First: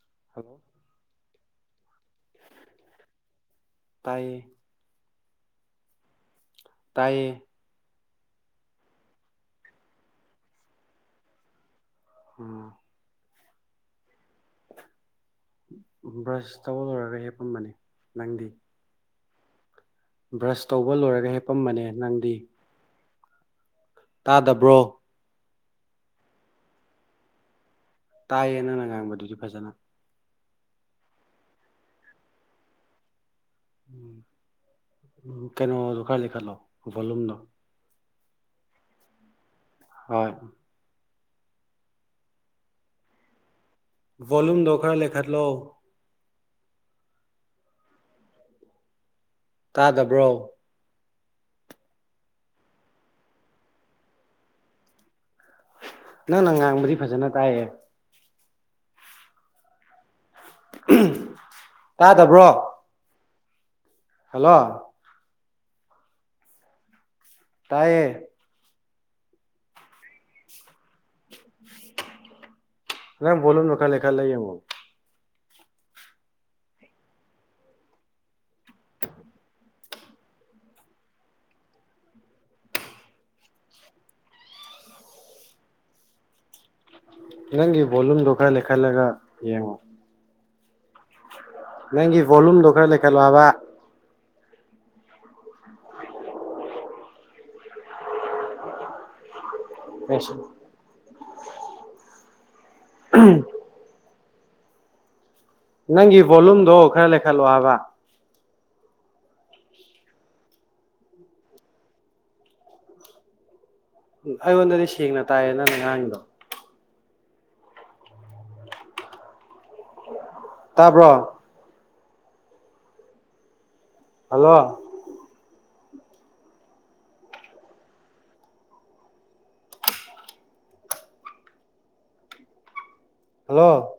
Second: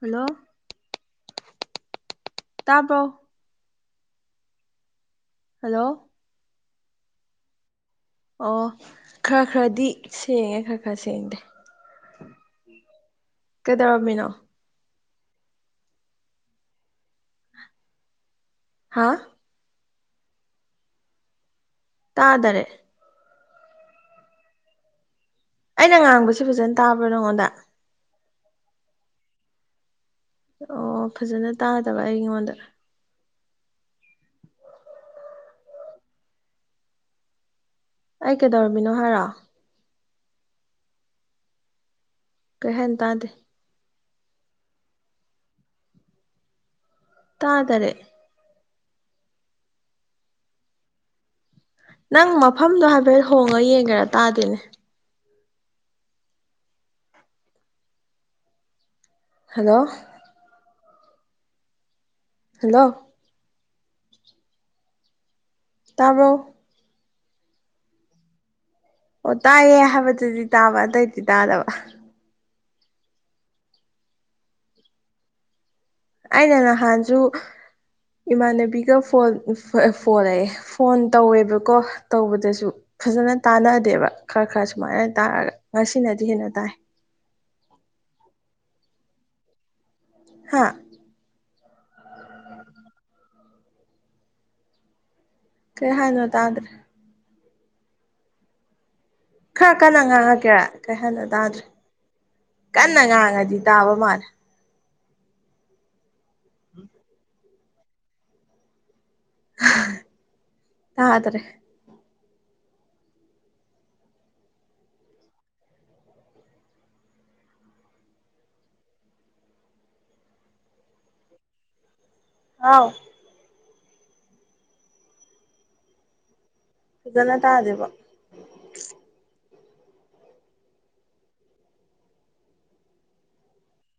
hello ꯇꯥꯕ꯭ꯔꯣ ꯇꯥꯏꯌꯦ hello ꯇꯥꯏꯌꯦ ꯑꯣ ꯈꯔ ꯈꯔꯗꯤ ꯁꯦꯡꯉꯦ ꯈꯔ ꯈꯔ ꯁꯦꯡꯗꯦ ꯎꯝ ꯀꯩꯗꯔꯝꯃꯤꯅꯣ ꯕ꯭ꯔꯁ ꯇꯧꯕ ꯂꯣꯏꯔꯒ ꯍꯦꯞꯄꯝꯕꯅꯤ ꯅꯪꯗꯤ ꯍꯥ ꯕ꯭ꯔꯁ ꯇꯧꯕ ꯂꯣꯏꯔꯒ ꯍꯤꯞ ꯄꯝꯕꯅꯦ ꯅꯪꯗꯤ ꯇꯥꯗꯔꯦ ꯇꯥꯗꯕ꯭ꯔꯣ ꯑꯩꯅ ꯉꯥꯡꯕꯁꯤ ꯐꯖꯅ ꯇꯥꯕ꯭ꯔꯥ ꯅꯉꯣꯟꯗ ꯇꯥꯏꯌꯦ ꯅꯪꯅ ꯉꯥꯡꯕꯗꯨꯗꯤ ꯐꯖꯅ ꯑꯣ ꯐꯖꯅ ꯇꯥꯗꯕ ꯑꯩꯉꯣꯟꯗ ꯎꯝ ꯀꯩꯅꯣꯗꯣ ꯈꯔ ꯂꯩꯈꯠꯂꯣ ꯚꯣꯂꯨꯝꯗꯣ ꯑꯩ ꯀꯩꯗꯧꯔꯝꯃꯤꯅꯣ ꯍꯥꯏꯔꯣ ꯍꯣꯏ ꯀꯩ ꯍꯥꯏꯅ ꯇꯥꯗꯦ ꯚꯣꯂꯨꯝꯗꯣ ꯈꯔ ꯂꯩꯈꯠꯂꯣ ꯇꯥ ꯇꯔꯦ ꯇꯥꯗꯕ꯭ꯔꯣ ꯅꯪ ꯃꯐꯝꯗꯣ ꯍꯥꯏꯐꯦꯠ ꯍꯣꯡꯉ ꯌꯦꯡꯒꯦꯔ ꯇꯥꯗꯦꯅꯦ ꯅꯪ ꯅ ꯉꯥꯡꯕꯗꯤ ꯐꯖꯅ ꯇꯥꯏꯌꯦ ꯍꯜꯂꯣ ꯎꯍꯝ ꯇꯥꯗꯕ꯭ꯔꯣ ꯍꯜꯂꯣ ꯍꯜꯂꯣ ꯇꯥꯕꯔꯣ ꯇꯥꯏꯌꯦ ꯑꯣ ꯇꯥꯏꯌꯦ ꯍꯥꯏꯕꯗꯨꯗꯤ ꯇꯥꯕ ꯑꯇꯩꯗꯤ ꯇꯥꯗꯕ ꯅꯪ ꯚꯣꯂꯨꯝꯗꯣ ꯈꯔ ꯂꯩꯈꯠꯂ ꯌꯦꯡꯉꯣ ꯑꯩꯅ ꯅꯍꯥꯟꯁꯨ ꯏꯃꯥꯟꯅꯕꯤꯒ ꯐꯣꯟ ꯐꯣꯜꯑꯌꯦ ꯐꯣꯟ ꯇꯧꯋꯦꯕꯀꯣ ꯇꯧꯕꯗꯁꯨ ꯐꯖꯅ ꯇꯥꯟꯅꯗꯦꯕ ꯈꯔ ꯈꯔ ꯁꯨꯃꯥꯏꯅ ꯇꯥꯔꯒ ꯉꯁꯤꯅꯗꯤ ꯍꯦꯟꯅ ꯇꯥꯏ ꯅꯪꯒꯤ ꯕꯣꯂꯨꯝꯗꯣ ꯈꯔ ꯂꯩꯈꯠꯂꯒ ꯌꯦꯡꯉꯣ ꯍꯥꯥ ꯅꯪꯒꯤ ꯚꯣꯂꯨꯝꯗꯣ ꯈꯔ ꯂꯩ ꯈꯜꯂꯣꯕ ꯀꯩ ꯍꯥꯏꯅꯣ ꯇꯥꯗ꯭ꯔꯦ ꯈꯔ ꯀꯟꯅ ꯑꯦꯁ ꯉꯥꯡꯉꯛꯀꯦꯔꯥ ꯀꯩ ꯍꯥꯏꯅꯣ ꯇꯥꯗ꯭ꯔꯦ ꯀꯟꯅ ꯉꯥꯡꯉꯗꯤ ꯇꯥꯕ ꯃꯥꯜꯂꯦ ꯅꯪꯒꯤ ꯚꯣꯂꯨꯝꯗꯣ ꯈꯔ ꯂꯩꯈꯠꯂꯣ ꯍꯥꯕ ꯕꯥ ꯇꯥꯗꯥꯔ꯭ꯦ ꯎꯝ ꯑꯩꯉꯣꯟꯗꯗꯤ ꯁꯦꯡꯅ ꯇꯥꯏꯌꯦ ꯅꯪꯅ ꯉꯥꯡꯉꯤꯗꯣ ꯇꯥꯕ꯭ꯔꯣ ꯍꯥꯎ ꯍꯜꯂꯣ ꯐꯖꯟꯅ ꯇꯗꯦꯕꫭ ꯍꯜꯂꯣ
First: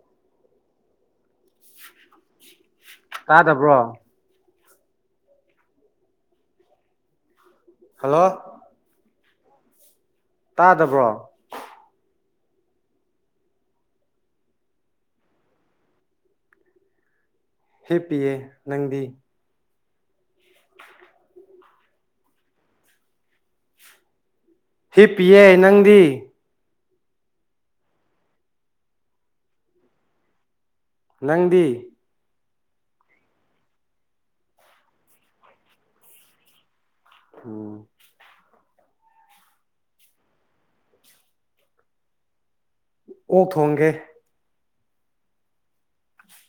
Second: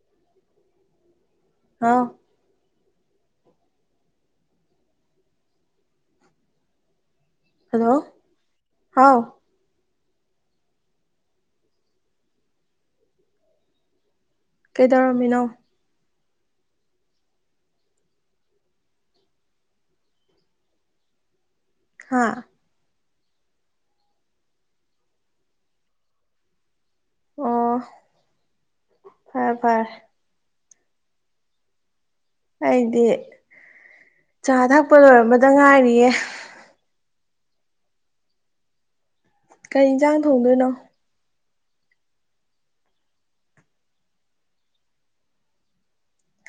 ꯍꯥꯎ ꯇꯥꯗꯕ꯭ꯔꯣ ꯍꯜꯂꯣ ꯍꯥꯎ ꯇꯥꯗꯕ꯭ꯔꯣ ꯀꯩꯗꯧꯔꯝꯃꯤꯅꯣ ꯍꯦꯞꯄꯤꯌꯦ ꯅꯪꯗꯤ ꯍꯥꯥ ꯍꯤꯞꯄꯤꯌꯦ ꯅꯪꯗꯤ ꯑꯣ ꯐꯔꯦ ꯐꯔꯦ ꯅꯪꯗꯤ ꯑꯩꯗꯤ ꯆꯥ ꯊꯛꯄ ꯂꯣꯏꯔꯝꯕꯗ ꯉꯥꯏꯔꯤꯌꯦ ꯎꯝ ꯀꯔꯤ ꯌꯦꯟꯁꯥꯡ ꯊꯣꯡꯗꯣꯏꯅꯣ ꯑꯣꯛ ꯊꯣꯡꯒꯦ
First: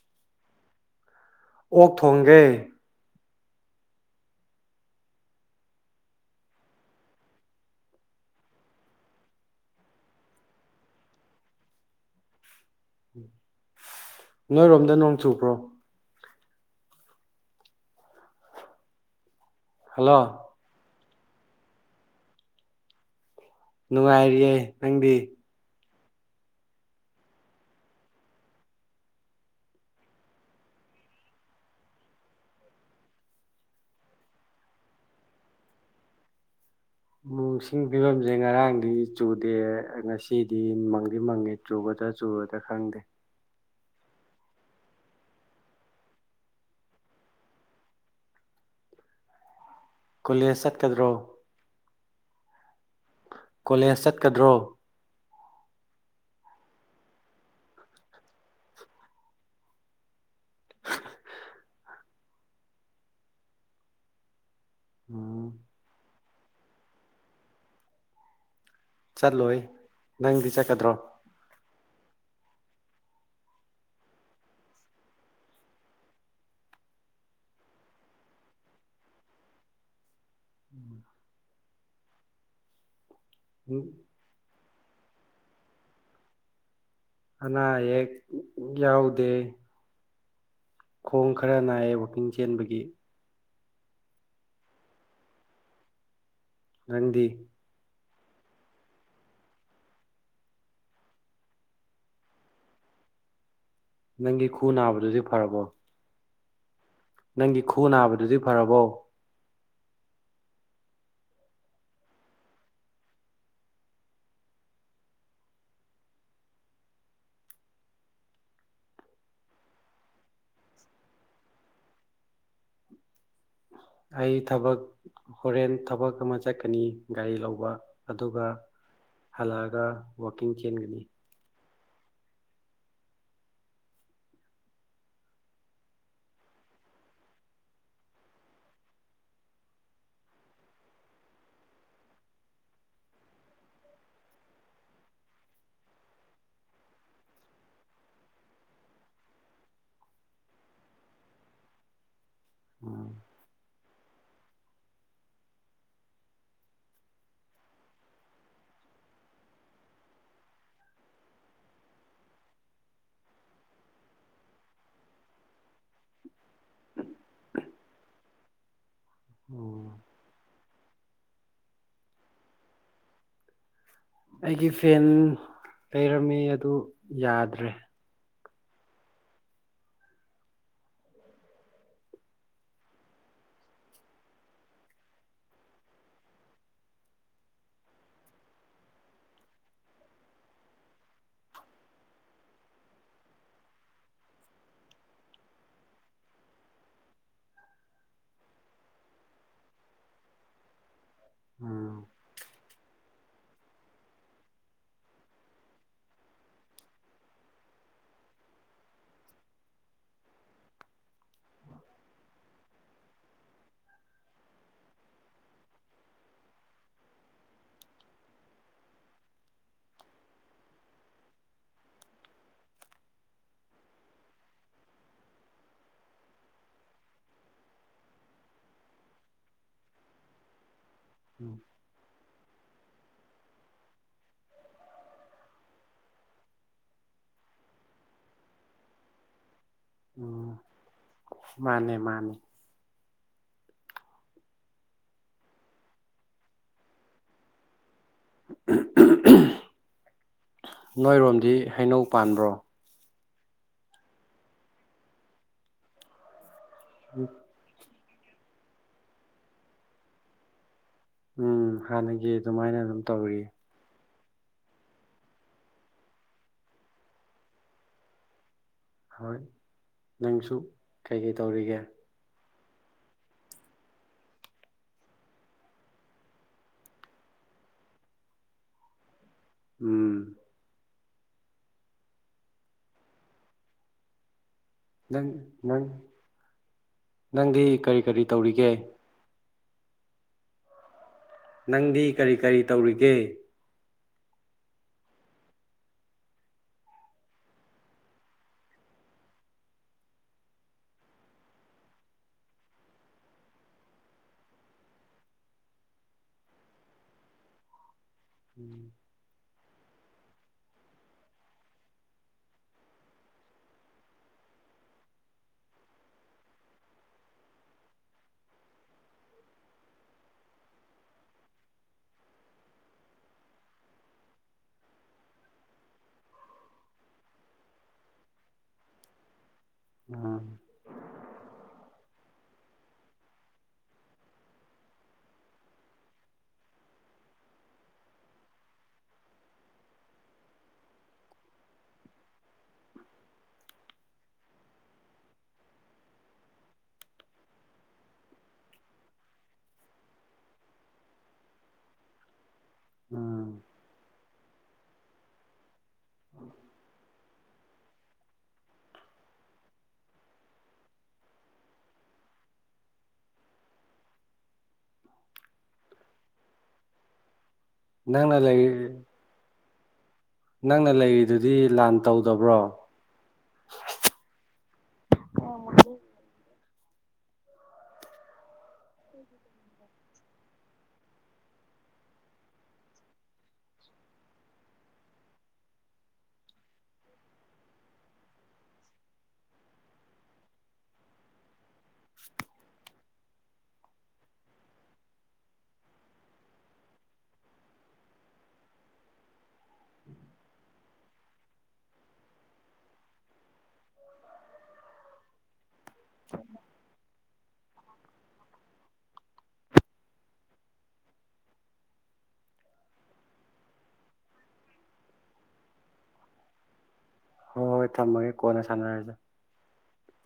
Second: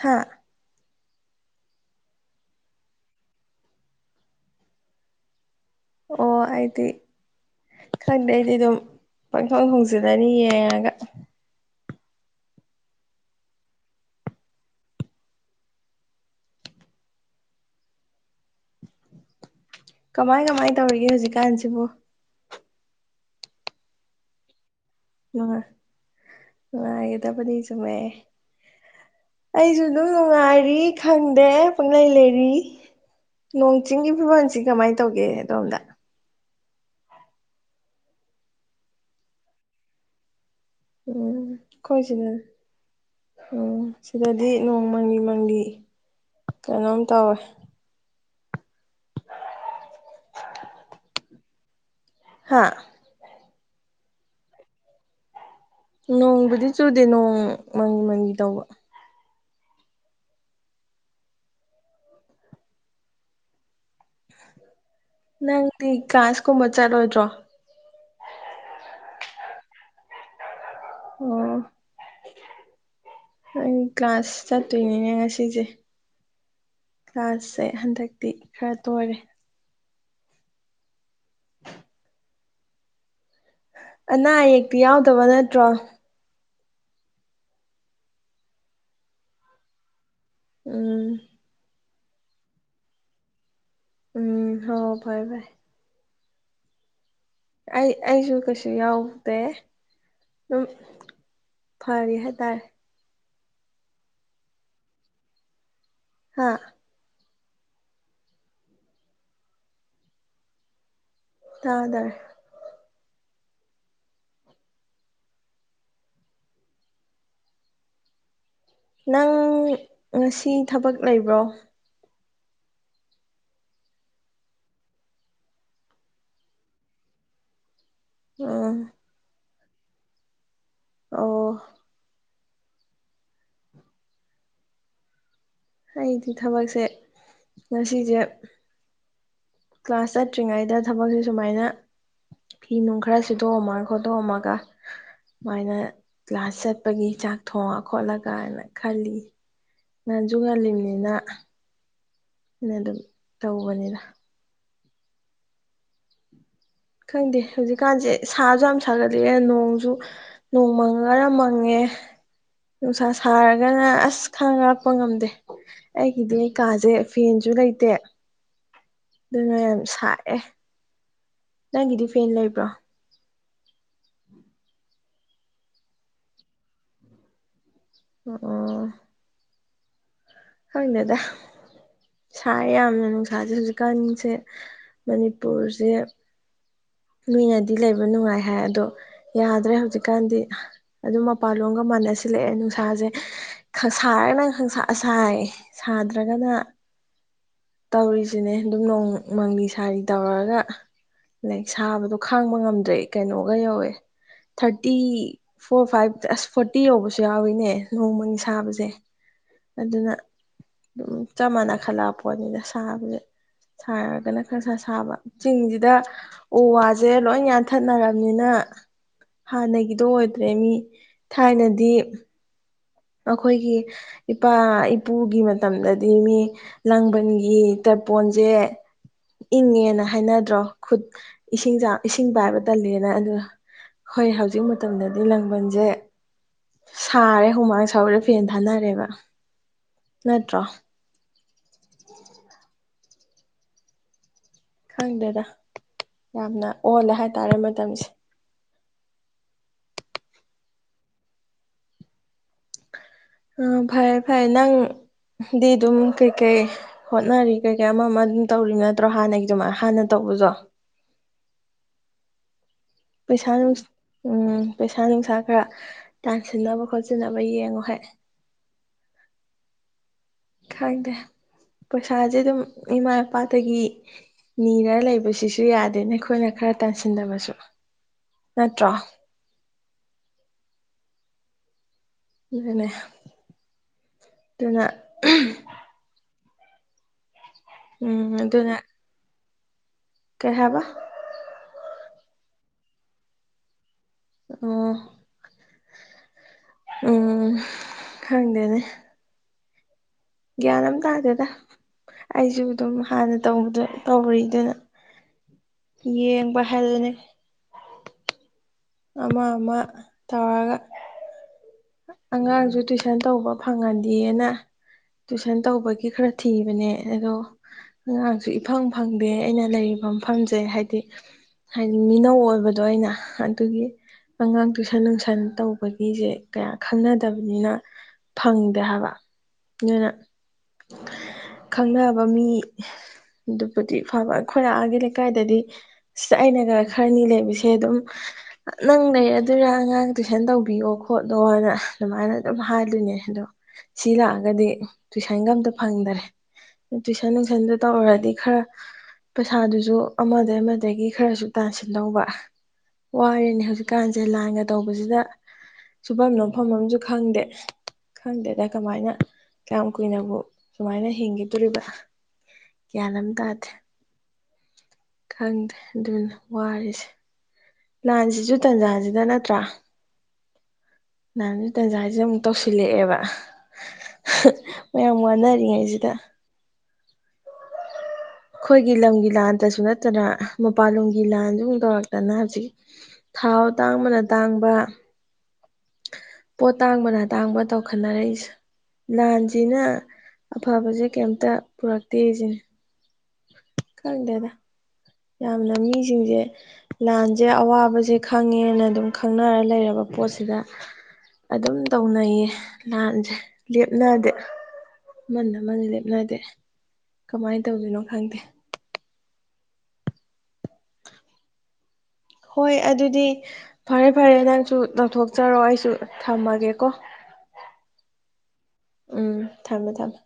ꯍꯥꯥ ꯑꯣꯛ ꯊꯣꯡꯒꯦ ꯑꯣ ꯑꯩꯗꯤ ꯈꯪꯗꯦ ꯑꯩꯗꯤ ꯑꯗꯨꯝ ꯄꯪꯈꯪ ꯍꯣꯡꯖꯤꯜꯂꯅꯤ ꯌꯦꯡꯉꯒ ꯅꯣꯏꯔꯣꯝꯗ ꯅꯣꯡ ꯆꯨꯕ꯭ꯔꯣ ꯍꯜꯂꯣ ꯀꯃꯥꯏ ꯀꯃꯥꯏ ꯇꯧꯔꯤꯒꯦ ꯍꯧꯖꯤꯛꯀꯥꯟꯁꯤꯕꯣ ꯅꯨꯡꯉꯥꯏꯔꯤꯌꯦ ꯅꯪꯗꯤ ꯅꯨꯡꯉꯥꯏꯒꯗꯕꯅꯤ ꯆꯨꯝꯃꯦ ꯑꯩꯁꯨ ꯑꯗꯨꯝ ꯅꯨꯡꯉꯥꯏꯔꯤ ꯈꯪꯗꯦ ꯄꯨꯡꯂꯩ ꯂꯩꯔꯤ ꯅꯣꯡ ꯆꯤꯡꯒꯤ ꯐꯤꯕꯝꯁꯤ ꯀꯃꯥꯏꯅ ꯇꯧꯒꯦ ꯑꯗꯣꯝꯗ ꯅꫭꯡꯁꯤꯡꯒꯤ ꯐꯤꯕꯝꯁꯦ ꯉꯔꯥꯡꯗꯤ ꯆꯨꯗꯦ ꯉꯁꯤ ꯗꯤ ꯃꯪꯗꯤ ꯎꯝ ꯃꯪꯉꯦ ꯑꯩꯈꯣꯏ ꯆꯨꯒꯗ꯭ꯔꯥ ꯁꯤꯗ ꯆꯨꯔꫭꯏꯗ꯭ꯔꯥ ꯈꯪꯗꯦ ꯎꯝ ꯁꯤꯗꯗꯤ ꯅꯣꯡꯃꯪꯂꯤ ꯃꯪꯂꯤ ꯀꯩꯅꯣꯝ ꯇꯧꯋꯦ [inaudible] ꯀꯣꯂꯦꯖ ꯆꯠꯀꯗ꯭ꯔꯣ ꯍꯥꯥ ꯀꯣꯂꯦꯖ ꯆꯠꯀꯗ꯭ꯔꯣ ꯅꯣꯡꯕꯨꯗꯤ ꯆꯨꯗꯦ ꯅꯣꯡ ꯃꯪꯒꯤ ꯃꯪꯒꯤ ꯇꯧꯕ ꯎꯝ ꯅꯪꯗꯤ ꯀꯥꯜꯁ ꯀꯨꯝꯕ ꯆꯠꯂꫭꯏꯗ꯭ꯔꯣ ꯆꯠꯂꯣꯏ ꯅꯪꯗꯤ ꯆꯠ ꯑꯣ ꯑꯩ ꯀ꯭ꯂꯥꯁ ꯆꯠꯇꯣꯏꯅꯤꯅꯦ ꯉꯁꯤꯁꯦ ꯀ꯭ꯂꯥꯁꯁꯦ ꯍꯟꯗꯛꯇꯤ ꯈꯔ ꯇꯣꯏꯔꯦ ꯎꯝ ꯑꯅꯥ ꯑꯌꯦꯛ ꯇꯤ ꯌꯥꯎꯗꯕ ꯅꯠꯇ꯭ꯔꯣ ꯑꯅꯥ ꯑꯌꯦꯛ ꯌꯥꯎꯗꯦ ꯎꯝ ꯈꯣꯡ ꯈꯔ ꯅꯥꯏꯌꯦꯕ ꯋꯥꯜꯀꯤ ꯆꯦꯟꯕꯒꯤ ꯎꯝ ꯍꯥꯥꯏ ꯍꯣꯏ ꯐꯥꯔꯦ ꯅꯪꯗꯤ ꯑꯩ ꯑꯩꯁꯨ ꯀꯩꯁꯨ ꯌꯥꯎꯗꯦ ꯑꯗꯨꯝ ꯐꯔꯤ ꯍꯥꯏꯇꯥꯔꯦ ꯅꯪꯒꯤ ꯈꯨ ꯅꯥꯕꯗꯨꯗꯤ ꯐꯔꯕꯣ ꯍꯥꯥ ꯅꯪꯒꯤ ꯈꯨ ꯅꯥꯕꯗꯨꯗꯤ ꯐꯔꯕꯣ ꯇꯥꯗꯔ ꯅꯪ ꯉꯁꯤ ꯊꯕꯛ ꯂꯩꯕ꯭ꯔꯣ ꯑꯩ ꯊꯕꯛ ꯍꯣꯔꯦꯟ ꯊꯕꯛ ꯑꯃ ꯆꯠꯀꯅꯤ ꯒꯥꯔꯤ ꯂꯧꯕ ꯑꯗꯨꯒ ꯑꯥ ꯑꯂꯛ ꯑꯒ ꯋꯥꯜꯀꯤ ꯏꯡ ꯆꯦꯟꯒꯅꯤ ꯑꯣ ꯑꯩꯗꯤ ꯊꯕꯛꯁꯦ ꯉꯁꯤꯁꯦ ꯀ꯭ꯂꯥꯁ ꯆꯠꯇ꯭ꯔꯤꯉꯩꯗ ꯊꯕꯛꯁꯦ ꯁꯨꯃꯥꯏꯅ ꯐꯤ ꯅꯨꯡ ꯈꯔ ꯁꯤꯠꯇꯣꯛꯑꯝꯃꯒ ꯈꯣꯠꯇꯣꯛꯑꯝꯃꯒ ꯁꯨꯃꯥꯏꯅ ꯀ꯭ꯂꯥꯁ ꯆꯠꯄꯒꯤ ꯆꯥꯛ ꯊꯣꯡꯉ ꯈꯣꯠꯂꯒꯅ ꯈꯜꯂꯤ ꯉꯟꯁꯨ ꯉꯜꯂꯤꯕꯅꯤꯅ ꯑꯗꯨꯝ ꯎꯝ ꯇꯧꯕꯅꯤꯅ ꯈꯪꯗꯦ ꯍꯧꯖꯤꯛꯀꯥꯟꯁꯦ ꯁꯥꯁꯨ ꯌꯥꯝ ꯁꯥꯒꯠꯂꯤꯑꯦ ꯅꯣꯡꯁꯨ ꯅꯣꯡ ꯃꯪꯉꯒꯔ ꯃꯪꯉꯦ ꯅꯨꯡꯁꯥ ꯁꯥꯔꯒꯅ ꯑꯁ ꯈꯥꯡ ꯉꯔꯛꯄ ꯉꯝꯗꯦ ꯑꯩꯒꯤꯗꯤ ꯑꯩꯩꯀꯥꯁꯦ ꯐꯦꯟꯁꯨ ꯂꯩꯇꯦ ꯑꯗꯨꯅ ꯌꯥꯝ ꯎꯝ ꯁꯥꯏꯑꯦ ꯅꯪꯒꯤꯗꯤ ꯐꯦꯟ ꯂꯩꯕ꯭ꯔꯣ ꯑꯩꯒꯤ ꯐꯦꯟ ꯂꯩꯔꯝꯃꯤ ꯑꯗꯨ ꯌꯥꯗ꯭ꯔꯦ ꯑꯣ ꯍꯪꯅꯗ ꯁꯥ ꯌꯥꯝꯅ ꯅꯨꯡꯁꯥꯁꯦ ꯍꯧꯖꯤꯛꯀꯥꯟꯁꯦ ꯃꯅꯤꯄꯨꯔꯁꯦ ꯃꯤꯣꯏꯅꯗꯤ ꯂꯩꯕ ꯅꯨꯡꯉꯥꯏ ꯍꯥꯏ ꯑꯗꯣ ꯌꯥꯗ꯭ꯔꯦ ꯍꯧꯖꯤꯛꯀꯥꯟꯗꯤ ꯑꯗꯨꯝ ꯃꯄꯥꯟꯂꯣꯝꯒ ꯃꯥꯟꯅꯁꯤꯜꯂꯛꯑꯦ ꯅꯨꯡꯁꯥꯁꯦ ꯁꯥꯔꯒꯅ ꯁꯥꯏ ꯁꯥꯗ꯭ꯔꯒꯅ ꯇꯧꯔꯤꯁꯤꯅꯦ ꯑꯗꯨꯝ ꯅꯣꯡ ꯃꯪꯅꯤ ꯁꯥꯔꯤ ꯇꯧꯔꯒ ꯂꯥꯏꯛ ꯎꯝ ꯁꯥꯕꯗꯣ ꯈꯥꯡꯕ ꯉꯝꯗ꯭ꯔꯦ ꯀꯩꯅꯣꯒ ꯌꯧꯋꯦ ꯊꯥꯔꯇꯤ ꯐꯣꯔ ꯐꯥꯏꯚ ꯑꯁ ꯐꯣꯔꯇꯤ ꯌꯧꯕꯁꯨ ꯌꯥꯎꯋꯤꯅꯦ ꯅꯣꯡꯃꯪꯒꯤ ꯁꯥꯕꯁꯦ ꯑꯗꯨꯅ ꯑꯗꯨꯝ ꯆꯞ ꯃꯥꯟꯅ ꯈꯜꯂꯛꯄ ꯄꯣꯠꯅꯤꯅ ꯁꯥꯕꯁꯦ ꯁꯥꯔꯒꯅ ꯈꯔ ꯈꯔ ꯁꯥꯕ ꯆꯤꯡꯁꯤꯗ ꯎ ꯋꯥꯁꯦ ꯂꯣꯏ ꯌꯥꯟꯊꯠꯅꯔꯕꯅꯤꯅ ꯍꯥꯟꯅꯒꯤꯗꯣ ꯑꯣꯏꯗ꯭ꯔꯦ ꯃꯤ ꯊꯥꯏꯅꯗꯤ ꯑꯩꯈꯣꯏꯒꯤ ꯏꯄꯥ ꯏꯄꯨꯒꯤ ꯃꯇꯝꯗꯗꯤ ꯃꯤ ꯂꯥꯡꯕꯟꯒꯤ ꯇꯔꯄꯣꯟꯁꯦ ꯏꯪꯉꯦꯅ ꯍꯥꯏꯅꯗ꯭ꯔꯣ ꯈꯨꯠ ꯎꯝ ꯏꯁꯤꯡ ꯏꯁꯤꯡ ꯄꯥꯏꯕ ꯇꯜꯂꯦꯅ ꯑꯗꯨ ꯍꯣꯏ ꯍꯧꯖꯤꯛ ꯃꯇꯝꯗꯗꯤ ꯂꯥꯡꯕꯟꯁꯦ ꯁꯥꯔꯦ ꯍꯨꯃꯥꯡ ꯊꯧꯔꯦ ꯐꯅ ꯊꯥꯅꯔꯦꯕ ꯎꯝ ꯅꯠꯇ꯭ꯔꯣ ꯃꯥꯅꯦ ꯃꯥꯅꯦ ꯈꯪꯗꯦꯗ ꯌꯥꯝꯅ ꯑꯣꯜꯂꯦ ꯍꯥꯏꯇꯥꯔꯦ ꯃꯇꯝꯁꯦ ꯅꯣꯏꯔꯣꯝꯗꯤ ꯍꯩꯅꯧ ꯄꯥꯟꯕ꯭ꯔꯣ ꯑꯝ ꯐꯔꯦ ꯐꯔꯦ ꯅꯪꯗꯤ ꯑꯗꯨꯝ ꯀꯩꯀꯩ ꯍꯣꯠꯅꯔꯒ ꯀꯩ ꯑꯃ ꯑꯃ ꯑꯗꯨꯝ ꯇꯧꯔꯤꯕ ꯅꯠꯇ꯭ꯔꯣ ꯍꯥꯟꯅꯒꯤ ꯑꯗꯨꯃꯥꯏ ꯍꯥꯟꯅ ꯇꯧꯕꯁꯨꯣ ꯎꯝ ꯍꯥꯟꯅꯒꯤ ꯑꯗꯨꯃꯥꯏꯅ ꯑꯗꯨ ꯄꯩꯁꯥ ꯅꯨꯪꯁ ꯎꯝ ꯄꯩꯁꯥ ꯅꯨꯡꯁꯥ ꯈꯔ ꯇꯥꯟꯁꯤꯟꯅꯕ ꯈꯣꯠꯆꯟꯅꯕ ꯌꯦꯡꯉꯣ ꯍꯥꯏ ꯍꯣꯏ ꯅꯪꯁꯨ ꯈꯪꯗꯦ ꯀꯩꯀꯩ ꯇꯧꯔꯤꯒꯦ ꯄꯩꯁꯥꯁꯦ ꯑꯗꯨꯝ ꯏꯃꯥ ꯏꯄꯥꯗꯒꯤ ꯅꯤꯔ ꯂꯩꯕꯁꯤꯁꯨ ꯌꯥꯗꯦ ꯅꯈꯣꯏꯅ ꯈꯔ ꯇꯥꯟꯁꯤꯟꯗꯕꯁꯨ ꯅꯠꯇ꯭ꯔꯣ ꯎꯝ ꯑꯗꯨꯅꯦ ꯑꯗꯨꯅ ꯅꯪ ꯅꯪ ꯅꯪꯗꯤ ꯀꯔꯤ ꯀꯔꯤ ꯎꯝ ꯇꯧꯔꯤꯒꯦ ꯑꯗꯨꯅ ꯀꯩ ꯍꯥꯏꯕ ꯅꯪꯗꯤ ꯀꯔꯤ ꯀꯔꯤ ꯇꯧꯔꯤꯒꯦ ꯑꯣ ꯎꯝ ꯈꯪꯗꯦꯅꯦ ꯒ꯭ꯌꯥꯟ ꯑꯃ ꯇꯥꯗꯦꯗ ꯑꯩꯖꯨ ꯑꯗꯨꯝ ꯍꯥꯟꯅ ꯇꯧꯕꯗꯣ ꯇꯧꯔꯤ ꯑꯗꯨꯅ ꯌꯦꯡꯕ ꯍꯜꯂꯅꯤ [inaudible] ꯑꯃ ꯑꯃ ꯇꯧꯔꯥꯒ ꯑꯉꯥꯡꯖꯨ ꯇꯨꯏꯁꯟ ꯇꯧꯕ ꯐꯪꯉꯗꯤꯅ ꯇꯨꯏꯁꯟ ꯇꯧꯕꯒꯤ ꯈꯔ ꯊꯤꯕꯅꯦ ꯑꯗꯣ ꯑꯉꯥꯡꯁꯨ ꯏꯐꯪ ꯐꯪꯗꯦ ꯑꯩꯅ ꯂꯩꯔꯤꯕ ꯃꯐꯝꯁꯦ ꯍꯥꯏꯗꯤ ꯍꯥꯏꯗꯤ ꯃꯤꯅꯧ ꯑꯣꯏꯕꯗꯣ ꯑꯩꯅ ꯑꯗꯨꯒꯤ ꯑꯉꯥꯡ ꯇꯨꯏꯁꯟ ꯅꯨꯡꯁꯟ ꯇꯧꯕꯒꯤꯖꯦ ꯀꯌꯥ ꯈꯪꯅꯗꯕꯅꯤꯅ ꯐꯪꯗꯦ ꯍꯥꯏꯕ ꯑꯗꯨꯅ ꯎꯝ ꯈꯪꯅꯕ ꯃꯤꯗꯨꯕꯨꯗꯤ ꯐꯕ ꯑꯈꯣꯏ ꯑꯥꯒꯤ ꯂꯩꯀꯥꯏꯗꯗꯤ ꯁꯤꯗ ꯑꯩꯅꯒ ꯈꯔꯅꯤ ꯂꯩꯕꯁꯦ ꯑꯗꯨꯝ ꯅꯪ ꯂꯩꯔꯗꯨꯏꯔꯥ ꯑꯉꯥꯡ ꯇꯨꯏꯁꯟ ꯇꯧꯕꯤꯌꯣ ꯈꯣꯠꯂꯣꯅ ꯑꯗꯨꯃꯥꯏꯅ ꯑꯗꯨꯝ ꯍꯥꯏꯗꯣꯏꯅꯦ ꯑꯗꯣ ꯁꯤ ꯂꯥꯛꯑꯒꯗꯤ ꯇꯨꯏꯁꯟꯒ ꯑꯝꯇ ꯐꯪꯗꯔꯦ ꯇꯨꯏꯁꯟ ꯅꯨꯡꯁꯟꯗ ꯇꯧꯔꯗꯤ ꯈꯔ ꯄꯩꯁꯥꯗꯨꯖꯨ ꯑꯃꯗꯩꯩ ꯑꯃꯗꯒꯤ ꯈꯔꯁꯨ ꯇꯥꯟꯁꯤꯟꯗꯧꯕ ꯎꯝ ꯋꯥꯔꯦꯅꯦ ꯍꯧꯖꯤꯛꯀꯥꯟꯁꯦ ꯂꯥꯟꯒ ꯇꯧꯕꯖꯤꯗ ꯁꯨꯐꯝ ꯅꯣꯝꯐꯝ ꯑꯝꯖꯨ ꯈꯪꯗꯦ ꯈꯪꯗꯦꯗ ꯀꯃꯥꯏꯅ ꯀꯌꯥꯝ ꯀꯨꯏꯅꯕꯨ ꯁꯨꯃꯥꯏꯅ ꯍꯤꯡꯒꯤꯗꯣꯔꯤꯕ ꯒ꯭ꯌꯥꯟ ꯑꯃ ꯇꯥꯗꯦ ꯈꯪꯗꯦ ꯑꯗꯨꯅ ꯋꯥꯔꯤꯁꯦ ꯅꯪꯅ ꯂꯥꯟꯖꯤꯁꯨ ꯂꯩ ꯇꯟꯖꯥꯖꯤꯗ ꯅꯠꯇ꯭ꯔꯥ ꯅꯪꯅ ꯂꯩꯔꯤꯗꯨꯗꯤ ꯂꯥꯟꯖꯨ ꯂꯥꯟ ꯇꯟꯖꯥꯖꯤꯗꯥ ꯑꯃꯨꯛ ꯇꯧꯗꯕ꯭ꯔꯣ ꯇꯧꯁꯤꯜꯂꯛꯑꯦꯕ ꯃꯌꯥꯝ ꯋꯥꯅꯔꯤꯉꯩꯖꯤꯗ ꯑꯈꯣꯏꯒꯤ ꯂꯝꯒꯤ ꯂꯥꯟꯗꯁꯨ ꯅꯠꯇꯅ ꯃꯄꯥꯟꯂꯝꯒꯤ ꯂꯥꯟꯖꯨ ꯑꯃꯨꯛ ꯇꯧꯔꯛꯇꯅ ꯍꯧꯖꯤꯛ ꯊꯥꯎ ꯇꯥꯡꯕꯅ ꯇꯥꯡꯕ ꯄꯣꯠ ꯇꯥꯡꯕꯅꯇꯥꯡꯕ ꯇꯧꯈꯠꯅꯔꯛꯏꯁꯦ ꯂꯥꯟꯖꯤꯅ ꯑꯐꯕꯖꯦ ꯀꯩꯝꯇ ꯄꯨꯔꯛꯇꯦꯖꯤꯅꯦ ꯈꯪꯗꯦꯗ ꯌꯥꯝꯅ ꯃꯤꯖꯤꯡꯖꯦ ꯂꯥꯟꯖꯦ ꯑꯋꯥꯕꯖꯦ ꯈꯪꯉꯦꯅ ꯑꯗꯨꯝ ꯈꯪꯅꯔ ꯂꯩꯔꯕ ꯄꯣꯠꯁꯤꯗ ꯑꯗꯨꯝ ꯇꯧꯅꯩꯌꯦ ꯂꯥꯟꯖꯦ ꯂꯦꯞꯅꯗꯦ ꯑꯃꯅ ꯑꯃꯅ ꯂꯦꯞꯅꯗꯦ ꯀꯃꯥꯏꯅ ꯇꯧꯗꯣꯏꯅꯣ ꯈꯪꯗꯦ ꯍꯣꯏ ꯑꯗꯨꯗꯤ ꯐꯔꯦ ꯐꯔꯦ ꯅꯪꯁꯨ ꯇꯧꯊꯣꯛꯆꯔꯣ ꯑꯩꯁꯨ ꯊꯝꯃꯒꯦꯀꯣ ꯍꯣꯏ ꯊꯝꯃꯒꯦ ꯀꯣꯟꯅ ꯁꯥꯟꯅꯔꯖꯤ ꯎꯝ ꯊꯝꯃꯦ ꯊꯝꯃꯦ